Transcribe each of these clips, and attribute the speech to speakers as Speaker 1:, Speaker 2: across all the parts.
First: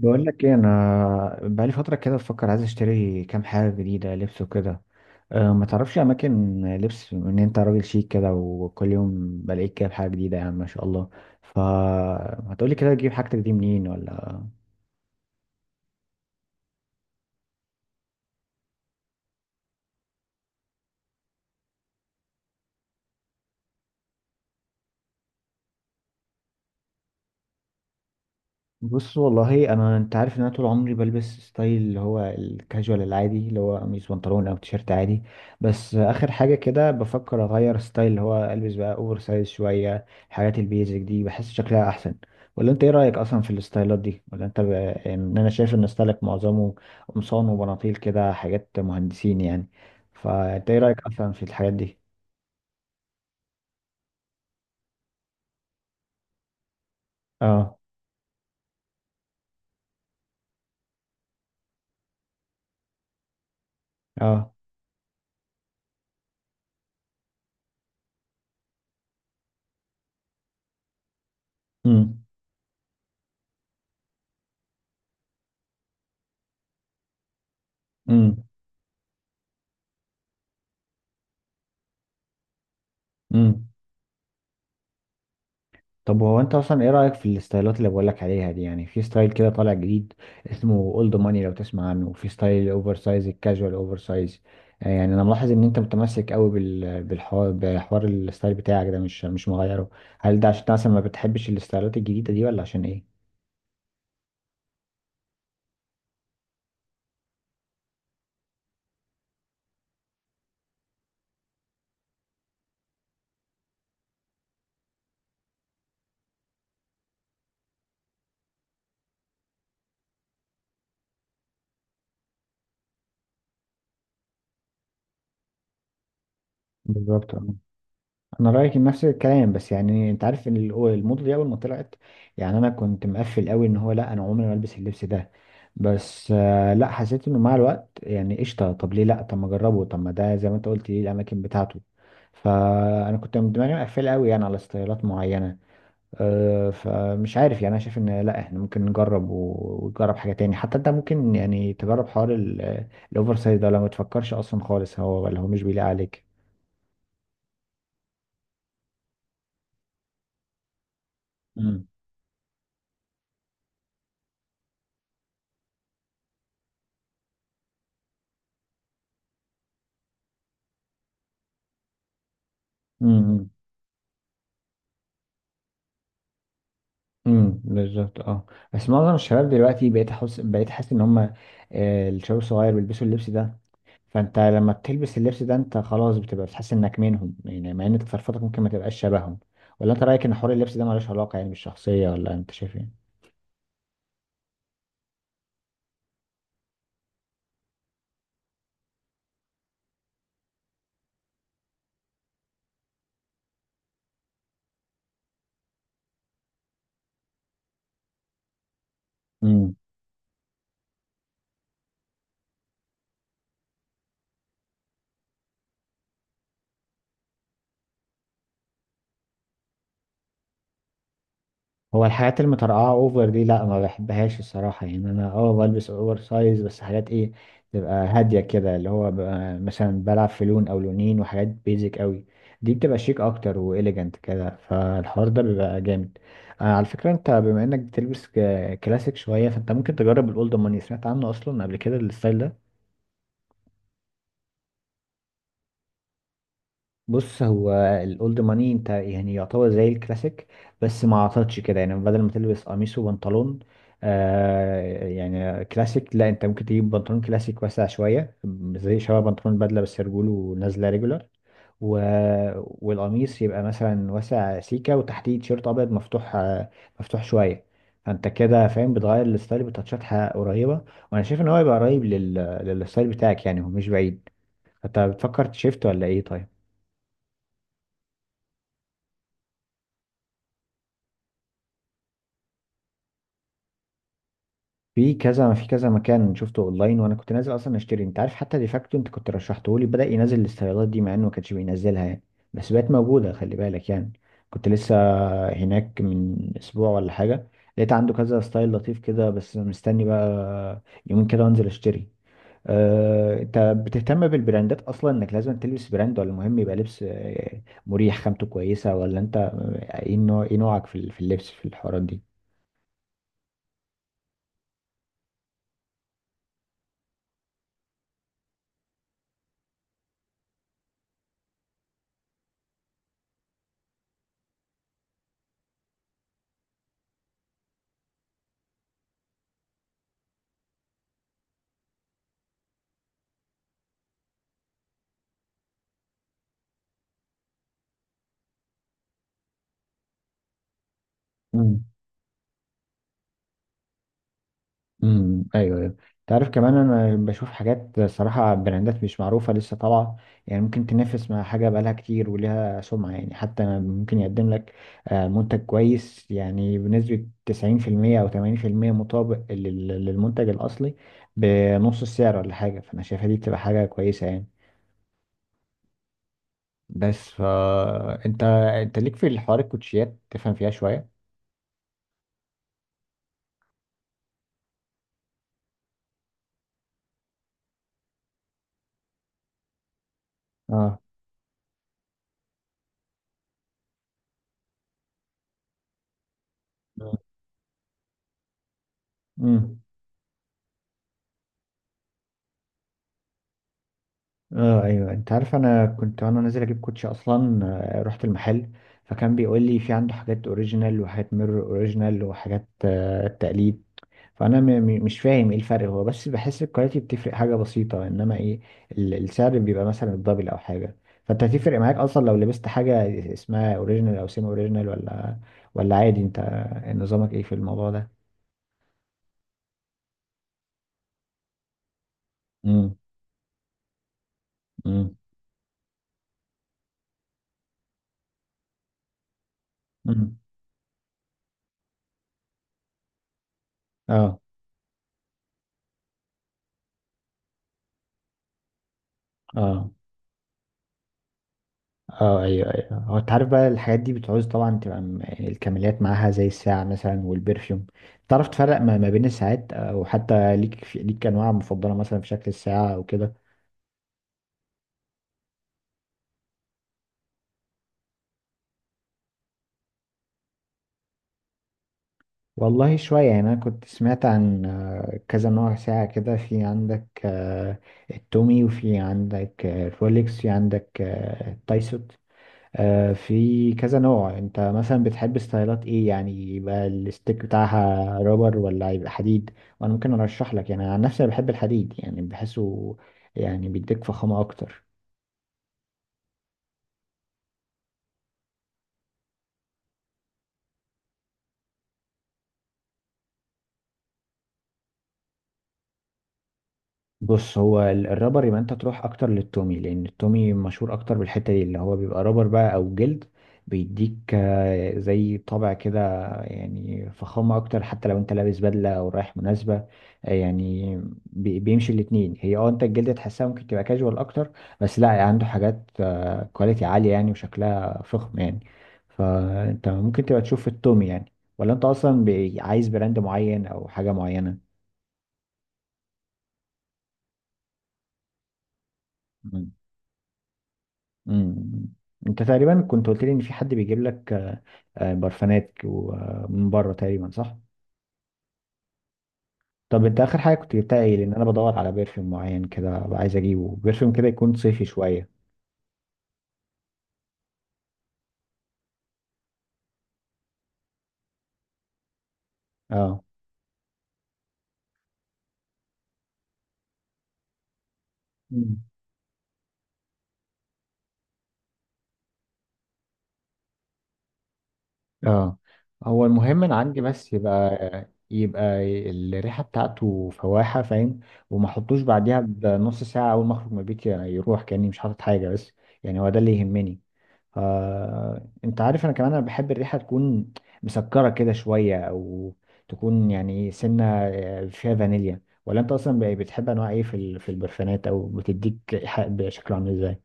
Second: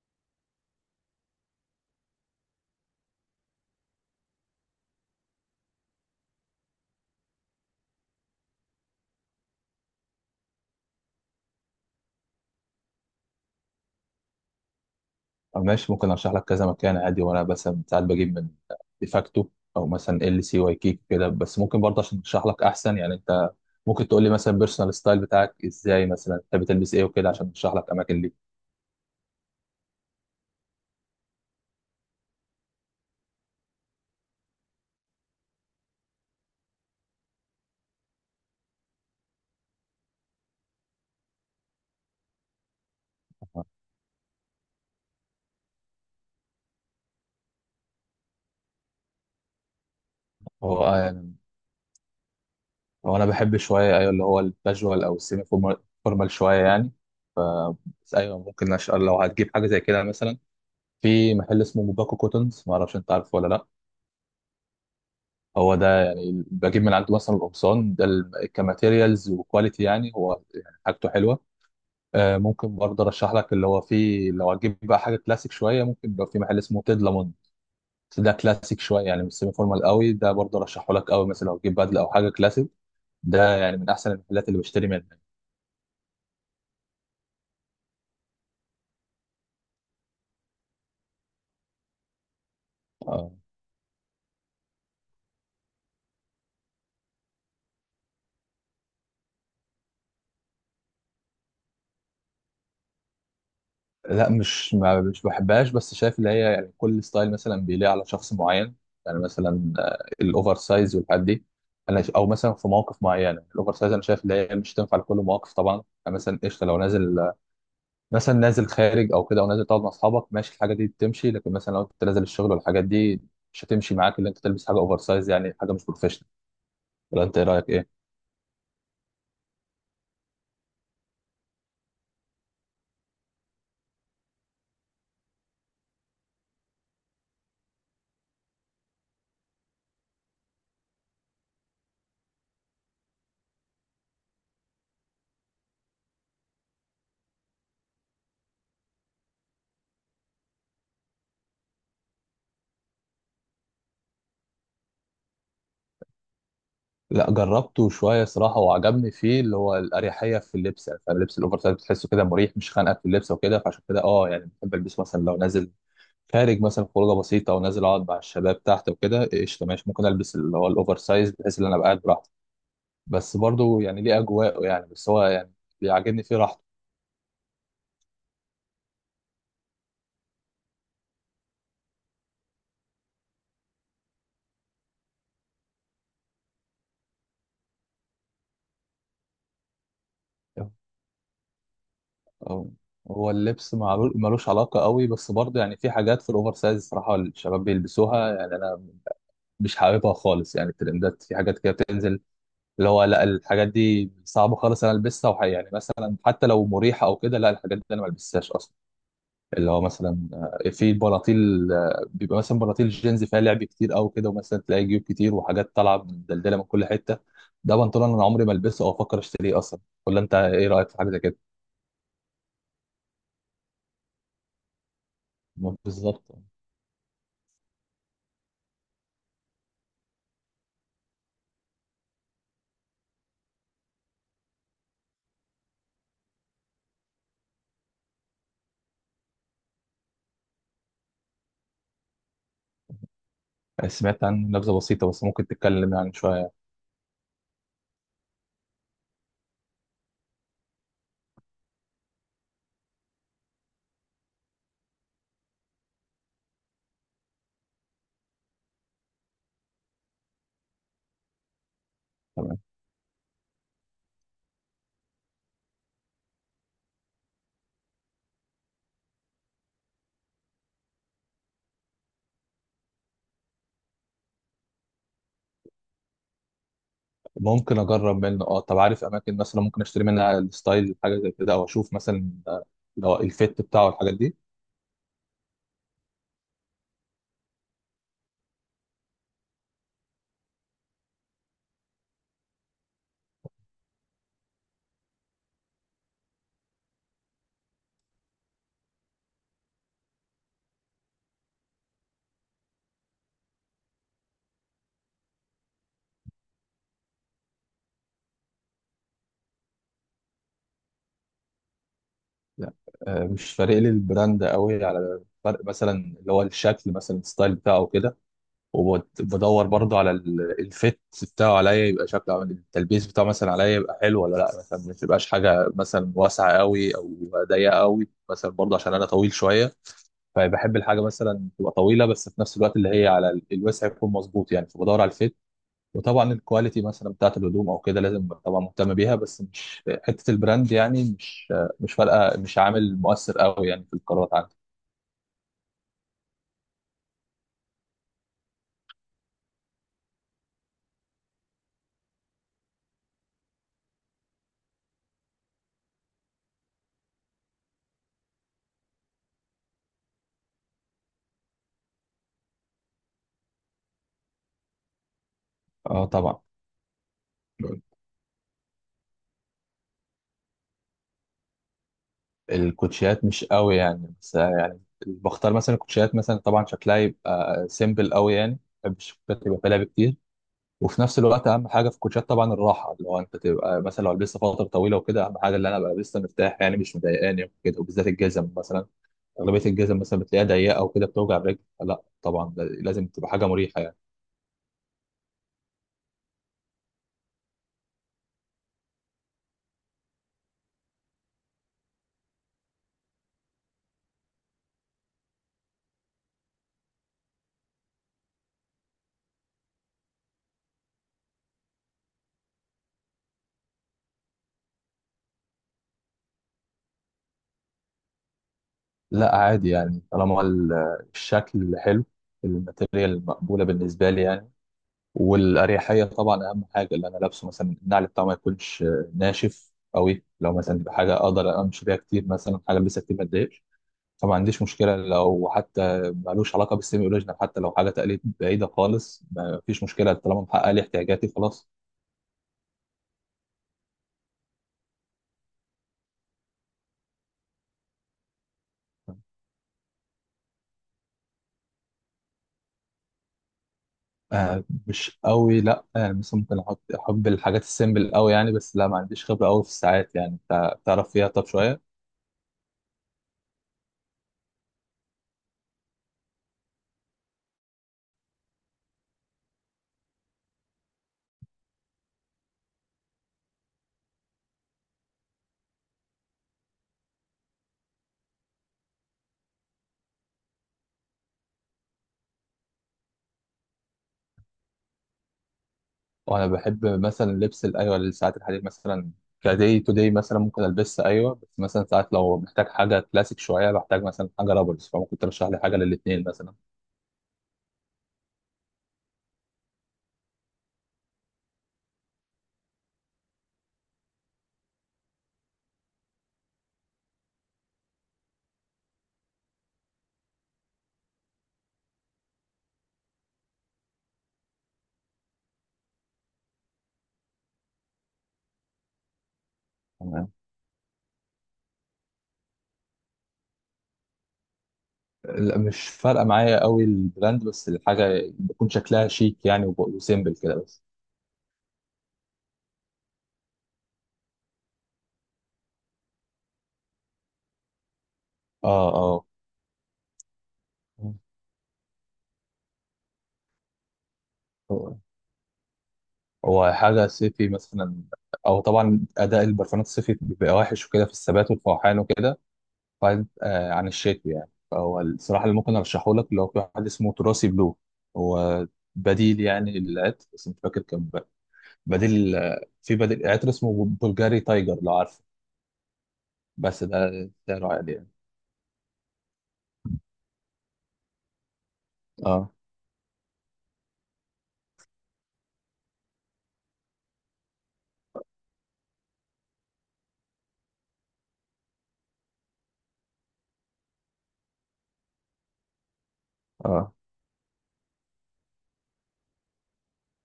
Speaker 1: بقول لك ايه، انا بقالي فتره كده بفكر، عايز اشتري كام حاجه جديده لبس وكده. ما تعرفش اماكن لبس، ان انت راجل شيك كده، وكل يوم بلاقيك كده بحاجه جديده يعني ما شاء الله. فهتقولي كده تجيب حاجتك دي منين ولا؟
Speaker 2: أو ماشي، ممكن ارشح لك كذا مكان عادي. وانا بس ساعات بجيب من ديفاكتو او مثلا ال سي واي كيك كده. بس ممكن برضه عشان ارشح لك احسن، يعني انت ممكن تقول لي مثلا بيرسونال ستايل بتاعك ازاي، مثلا بتحب تلبس ايه وكده، عشان ارشح لك اماكن ليك.
Speaker 1: بص والله انت عارف ان انا طول عمري بلبس ستايل اللي هو الكاجوال العادي، اللي هو قميص بنطلون او تيشيرت عادي. بس اخر حاجه كده بفكر اغير ستايل، اللي هو البس بقى اوفر سايز شويه. الحاجات البيزك دي بحس شكلها احسن. ولا انت ايه رايك اصلا في الستايلات دي؟ ولا انت يعني، ان انا شايف ان ستايلك معظمه قمصان وبناطيل كده، حاجات مهندسين يعني. فانت ايه
Speaker 2: هو
Speaker 1: رايك
Speaker 2: آه
Speaker 1: اصلا
Speaker 2: يعني
Speaker 1: في الحاجات دي؟
Speaker 2: هو انا بحب شويه، ايوه اللي هو الكاجوال او السيمي فورمال شويه يعني.
Speaker 1: اه.
Speaker 2: بس ايوه، ممكن لو هتجيب حاجه زي كده، مثلا في محل اسمه موباكو كوتنز، ما اعرفش انت عارفه ولا لا.
Speaker 1: اه.
Speaker 2: هو ده يعني بجيب من عنده مثلا القمصان ده، كماتيريالز وكواليتي يعني، هو يعني حاجته حلوه.
Speaker 1: امم.
Speaker 2: آه، ممكن برضه ارشح لك اللي هو فيه، لو هتجيب بقى حاجه كلاسيك شويه، ممكن يبقى في محل اسمه تيد لامون. بس ده
Speaker 1: امم.
Speaker 2: كلاسيك شويه يعني، مش سيمي فورمال قوي. ده برضه رشحه لك قوي، مثلا لو تجيب بدله او حاجه كلاسيك، ده
Speaker 1: امم.
Speaker 2: يعني من احسن المحلات اللي بشتري منها.
Speaker 1: طب هو انت اصلا ايه رأيك في الستايلات اللي بقولك عليها دي؟ يعني في ستايل كده طالع جديد اسمه اولد ماني، لو تسمع عنه، وفي ستايل الاوفر سايز،
Speaker 2: آه.
Speaker 1: الكاجوال اوفر سايز. يعني انا ملاحظ ان انت متمسك قوي بال- بالحوار بحوار الستايل بتاعك ده، مش مغيره. هل ده عشان انت مثلا ما بتحبش الستايلات الجديدة دي، ولا عشان ايه؟
Speaker 2: لا، مش بحبهاش، بس شايف اللي هي يعني كل ستايل مثلا بيليق على شخص معين. يعني مثلا آه، الاوفر سايز والحاجات دي، انا او مثلا في مواقف معينه الاوفر سايز، انا شايف اللي هي مش تنفع لكل مواقف طبعا. يعني مثلا قشطه، لو نازل مثلا نازل خارج او كده، او نازل تقعد مع اصحابك، ماشي الحاجه دي بتمشي. لكن مثلا لو انت نازل الشغل والحاجات دي، مش هتمشي معاك اللي انت تلبس حاجه اوفر سايز، يعني حاجه مش بروفيشنال. ولا
Speaker 1: بالظبط.
Speaker 2: انت ايه رايك ايه؟
Speaker 1: انا رايي كان نفس الكلام، بس يعني انت عارف ان الموضه دي اول ما طلعت، يعني انا كنت مقفل قوي ان هو لا، انا عمري ما البس اللبس ده. بس لا، حسيت انه مع الوقت يعني قشطه، طب ليه لا، طب ما اجربه، طب ما ده زي ما انت قلت ليه الاماكن بتاعته. فانا كنت من دماغي مقفل قوي يعني على ستايلات معينه. فمش عارف يعني، انا شايف ان لا، احنا ممكن نجرب ونجرب حاجه تاني. حتى انت ممكن يعني تجرب حوار الاوفر سايز ده، لو ما تفكرش اصلا خالص هو، ولا هو مش بيليق عليك.
Speaker 2: لا، جربته شويه صراحه وعجبني فيه اللي هو الاريحيه في اللبس، يعني فاهم، اللبس الاوفر سايز بتحسه كده مريح، مش خانقك في اللبس وكده. فعشان كده اه يعني بحب البسه، مثلا لو نازل خارج مثلا خروجه بسيطه ونازل اقعد مع الشباب تحت وكده، قشطه ماشي، ممكن البس اللي هو الاوفر سايز، بحيث ان انا ابقى قاعد براحتي. بس
Speaker 1: امم.
Speaker 2: برضه يعني ليه اجواءه يعني، بس هو يعني بيعجبني فيه راحته.
Speaker 1: امم. بالظبط. اه. بس معظم الشباب دلوقتي بقيت حاسس ان هم، الشباب الصغير، بيلبسوا اللبس ده. فانت لما بتلبس اللبس ده، انت خلاص بتبقى بتحس انك منهم، يعني مع ان تصرفاتك ممكن ما تبقاش شبههم. ولا انت رايك ان حوار اللبس ده ملوش علاقه يعني بالشخصيه؟ ولا انت
Speaker 2: أو،
Speaker 1: شايف ايه؟
Speaker 2: هو اللبس ملوش علاقة قوي، بس برضه يعني في حاجات في الأوفر سايز صراحة الشباب بيلبسوها، يعني أنا مش حاببها خالص. يعني الترندات في حاجات كده بتنزل اللي هو لا، الحاجات دي صعبة خالص أنا ألبسها، يعني مثلا حتى لو مريحة أو كده، لا الحاجات دي أنا ما ألبسهاش أصلا. اللي
Speaker 1: امم.
Speaker 2: هو مثلا آه، في بناطيل آه، بيبقى مثلا بناطيل جينز فيها لعب كتير أو كده، ومثلا تلاقي جيوب كتير وحاجات طالعة مدلدلة من كل حتة. ده بنطلون أنا عمري ما ألبسه أو أفكر أشتريه أصلا. ولا أنت إيه رأيك في حاجة زي كده؟
Speaker 1: هو الحاجات المترقعة اوفر دي لا، ما بحبهاش الصراحة. يعني انا بلبس اوفر
Speaker 2: بالظبط.
Speaker 1: سايز، بس حاجات ايه، تبقى هادية كده، اللي هو ببقى مثلا بلعب في لون او لونين، وحاجات بيزك قوي. دي بتبقى شيك اكتر واليجنت كده، فالحوار ده بيبقى جامد. على فكرة، انت بما انك بتلبس كلاسيك شوية، فانت ممكن تجرب الاولد ماني. سمعت عنه اصلا قبل كده الستايل ده؟
Speaker 2: سمعت عن نبذة بسيطة، بس ممكن تتكلم يعني شوية.
Speaker 1: بص، هو الاولد ماني انت يعني يعتبر زي الكلاسيك، بس ما عطتش كده. يعني بدل ما تلبس قميص وبنطلون يعني كلاسيك، لا، انت ممكن تجيب بنطلون كلاسيك واسع شويه، زي شبه بنطلون بدله، بس رجوله نازله ريجولار، و...
Speaker 2: تمام.
Speaker 1: والقميص يبقى مثلا واسع سيكه، وتحتيه تيشيرت ابيض مفتوح، مفتوح شويه. فانت كده فاهم، بتغير الستايل بتاتشات قريبه. وانا شايف ان هو يبقى قريب للستايل بتاعك، يعني هو مش بعيد. انت بتفكر تشيفت ولا ايه؟ طيب،
Speaker 2: ممكن أجرب منه. أه، طب عارف أماكن مثلا ممكن أشتري منها الستايل حاجة زي كده، أو أشوف مثلا آه، لو الفيت بتاعه الحاجات دي.
Speaker 1: في كذا مكان شفته اونلاين، وانا كنت نازل اصلا اشتري. انت عارف، حتى ديفاكتو انت كنت رشحته لي، بدأ ينزل الاستيرادات دي، مع انه ما كانش بينزلها يعني. بس بقت موجودة، خلي بالك يعني. كنت لسه هناك من اسبوع ولا حاجة، لقيت عنده كذا ستايل لطيف كده. بس مستني بقى يومين كده وانزل اشتري. انت بتهتم بالبراندات اصلا، انك لازم تلبس براند، ولا مهم يبقى لبس مريح، خامته كويسة؟ ولا انت ايه نوعك في اللبس، في الحوارات
Speaker 2: لا آه، مش فارق لي البراند قوي، على فرق مثلا اللي هو الشكل مثلا الستايل بتاعه كده. وبدور برضه على الفيت بتاعه عليا، يبقى شكله عامل التلبيس بتاعه مثلا عليا يبقى حلو ولا لا، مثلا ما تبقاش حاجة مثلا واسعة قوي أو ضيقة قوي. مثلا برضه عشان أنا طويل شوية، فبحب الحاجه مثلا تبقى طويله، بس في نفس الوقت اللي هي على الوسع يكون مظبوط يعني، فبدور على الفيت. وطبعا الكواليتي مثلا بتاعت الهدوم او كده لازم طبعا مهتم بيها، بس مش حته البراند يعني، مش
Speaker 1: دي؟
Speaker 2: مش فارقه، مش عامل مؤثر قوي يعني في القرارات عندي.
Speaker 1: امم، ايوه ايوه. تعرف كمان، انا بشوف حاجات صراحه، براندات مش معروفه لسه طالعه، يعني ممكن تنافس مع حاجه بقالها كتير ولها سمعه. يعني حتى ممكن يقدم لك منتج كويس، يعني بنسبه 90% او 80% مطابق للمنتج الاصلي بنص السعر ولا حاجه. فانا شايفها دي بتبقى حاجه كويسه يعني.
Speaker 2: اه طبعا.
Speaker 1: بس انت ليك في الحوار الكوتشيات، تفهم فيها شويه؟
Speaker 2: الكوتشيات مش قوي يعني، بس يعني بختار مثلا الكوتشيات مثلا، طبعا شكلها يبقى سيمبل قوي يعني، ما بحبش الكوتشيات يبقى فيها لعب كتير.
Speaker 1: اه.
Speaker 2: وفي نفس الوقت اهم حاجه في الكوتشات طبعا الراحه، اللي هو انت تبقى مثلا لو لبست فتره طويله وكده، اهم حاجه اللي انا ابقى لسه مرتاح، يعني مش مضايقاني وكده. وبالذات الجزم مثلا، اغلبيه
Speaker 1: امم.
Speaker 2: الجزم مثلا بتلاقيها ضيقه وكده بتوجع الرجل، لا طبعا لازم تبقى حاجه مريحه يعني.
Speaker 1: اه ايوه انت عارف انا كنت وانا نازل اجيب كوتشي اصلا آه، رحت المحل فكان بيقول لي في عنده حاجات اوريجينال وحاجات ميرور اوريجينال وحاجات آه، تقليد فانا م م مش فاهم ايه الفرق هو بس بحس الكواليتي بتفرق حاجه بسيطه انما ايه ال- السعر بيبقى مثلا الدبل او حاجه فانت هتفرق معاك اصلا لو لبست حاجه اسمها اوريجينال او سيمي اوريجينال ولا ولا عادي انت نظامك ايه في الموضوع ده
Speaker 2: لا عادي يعني، طالما الشكل حلو،
Speaker 1: امم
Speaker 2: الماتيريال المقبوله بالنسبه لي يعني.
Speaker 1: امم
Speaker 2: والاريحيه طبعا اهم حاجه، اللي انا لابسه مثلا النعل بتاعه ما يكونش ناشف قوي،
Speaker 1: امم
Speaker 2: لو مثلا تبقى حاجه اقدر امشي بيها كتير، مثلا حاجه لسه كتير ما تضايقش. فما
Speaker 1: اه
Speaker 2: عنديش مشكلة، لو حتى مالوش علاقة بالسيمي أوريجينال، حتى لو حاجة تقليد بعيدة خالص ما فيش
Speaker 1: اه
Speaker 2: مشكلة، طالما محقق لي احتياجاتي خلاص.
Speaker 1: اه ايوه ايوه. هو انت عارف بقى الحاجات دي بتعوز طبعا تبقى يعني الكماليات معاها، زي الساعة مثلا والبرفيوم. تعرف تفرق ما بين الساعات؟ او حتى ليك انواع مفضلة مثلا في شكل الساعة او كده؟
Speaker 2: آه مش قوي. لا آه، مثلا ممكن أحط، أحب الحاجات السيمبل قوي يعني، بس لا ما عنديش خبرة قوي في الساعات، يعني أنت تعرف فيها طب شوية.
Speaker 1: والله شوية. يعني انا كنت سمعت عن كذا نوع ساعة كده، في عندك التومي، وفي عندك الرولكس، في عندك التايسوت. في كذا نوع. انت مثلا بتحب ستايلات ايه؟ يعني يبقى الستيك بتاعها رابر، ولا يبقى حديد؟ وانا ممكن ارشح لك. يعني عن نفسي أنا بحب الحديد، يعني بحسه يعني بيديك فخامة اكتر.
Speaker 2: وأنا بحب مثلا لبس أيوة الساعات الحديد مثلا كداي تو داي مثلا ممكن ألبسها، أيوة. بس مثلا ساعات لو محتاج حاجة كلاسيك شوية، بحتاج مثلا حاجة رابرز، فممكن ترشح لي حاجة للاتنين مثلا.
Speaker 1: بص، هو الرابر يبقى انت تروح اكتر للتومي، لان التومي مشهور اكتر بالحته دي، اللي هو بيبقى رابر بقى او جلد. بيديك زي طابع كده، يعني فخامه اكتر، حتى لو انت لابس بدله او رايح مناسبه. آه، يعني بيمشي الاتنين. هي انت الجلد تحسها ممكن تبقى كاجوال اكتر، بس لا، عنده حاجات كواليتي عاليه يعني وشكلها فخم يعني، فانت ممكن تبقى تشوف التومي يعني. ولا انت اصلا عايز براند معين او حاجه معينه؟
Speaker 2: لا، مش فارقه معايا قوي البراند، بس الحاجه بتكون شكلها شيك يعني وسيمبل كده بس.
Speaker 1: مم. انت تقريبا كنت قلت لي ان في حد بيجيب لك، برفانات من بره تقريبا، صح؟
Speaker 2: اه اه.
Speaker 1: طب انت اخر حاجه كنت جبتها ايه؟ لان انا بدور على برفيوم معين كده، أبقى عايز اجيبه، برفيوم كده يكون صيفي
Speaker 2: هو
Speaker 1: شويه.
Speaker 2: هو حاجه صيفي مثلا، او طبعا اداء البرفانات الصيفي بيبقى وحش وكده في الثبات والفوحان وكده،
Speaker 1: اه.
Speaker 2: بعيد آه عن الشتوي يعني. فهو الصراحه اللي ممكن ارشحه لك اللي هو في واحد اسمه تراثي بلو، هو
Speaker 1: مم.
Speaker 2: بديل يعني للعطر. بس مش فاكر كان بديل آه، في بديل عطر اسمه بلغاري تايجر، لو عارفه.
Speaker 1: اه. هو المهم انا
Speaker 2: بس
Speaker 1: عندي،
Speaker 2: ده
Speaker 1: بس
Speaker 2: سعره عالي يعني.
Speaker 1: يبقى الريحه بتاعته فواحه، فاهم؟ وما احطوش بعديها
Speaker 2: اه
Speaker 1: بنص ساعه، اول ما اخرج من البيت يعني يروح كاني مش حاطط حاجه. بس يعني هو ده اللي يهمني. انت عارف، انا كمان انا بحب الريحه تكون مسكره كده شويه، او تكون يعني سنه فيها فانيليا. ولا انت اصلا بتحب انواع
Speaker 2: اه.
Speaker 1: ايه في البرفانات؟ او بتديك ريحه بشكل عامل ازاي؟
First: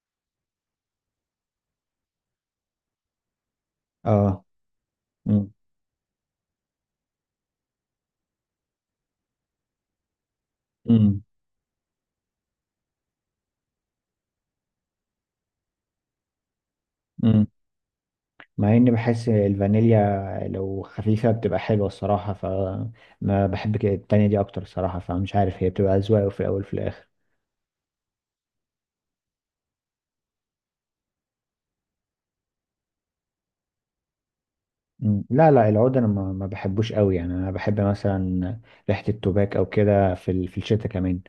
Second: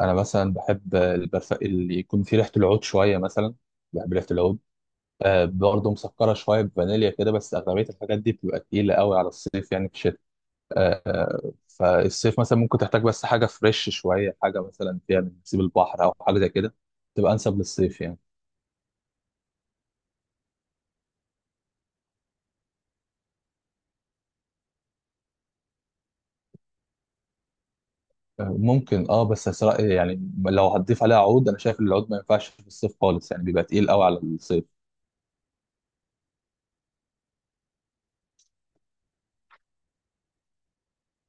Speaker 2: انا مثلا بحب اللي يكون فيه ريحه العود شويه مثلا، بحب ريحه
Speaker 1: اه.
Speaker 2: العود. آه
Speaker 1: امم.
Speaker 2: برضه مسكره شويه بفانيليا كده، بس اغلبيه الحاجات دي بتبقى تقيله قوي على الصيف يعني، في الشتاء.
Speaker 1: امم.
Speaker 2: آه فالصيف مثلا ممكن تحتاج بس حاجه فريش شويه، حاجه مثلا فيها من نسيب البحر او حاجه زي كده، تبقى
Speaker 1: امم.
Speaker 2: انسب للصيف يعني.
Speaker 1: مع اني بحس الفانيليا لو خفيفه بتبقى حلوه الصراحه، فما بحب كده، التانية دي اكتر الصراحه. فمش عارف، هي بتبقى اذواق في الاول وفي الاخر.
Speaker 2: آه ممكن اه، بس أسرع يعني لو هتضيف عليها عود انا شايف إن العود ما ينفعش في الصيف خالص يعني، بيبقى تقيل قوي على الصيف.
Speaker 1: مم. لا لا، العود انا ما بحبوش قوي. يعني انا بحب مثلا ريحه التوباك او كده في الشتاء كمان.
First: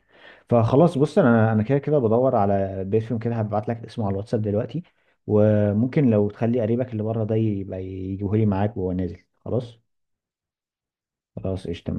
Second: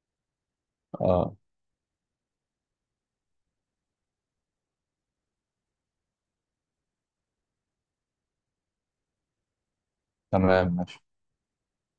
Speaker 1: فخلاص، بص،
Speaker 2: اه
Speaker 1: انا كده كده بدور على بيرفيوم كده، هبعت لك اسمه على الواتساب دلوقتي. وممكن لو تخلي قريبك اللي بره ده يبقى يجيبه لي معاك وهو نازل. خلاص.
Speaker 2: تمام ماشي.
Speaker 1: خلاص قشطه.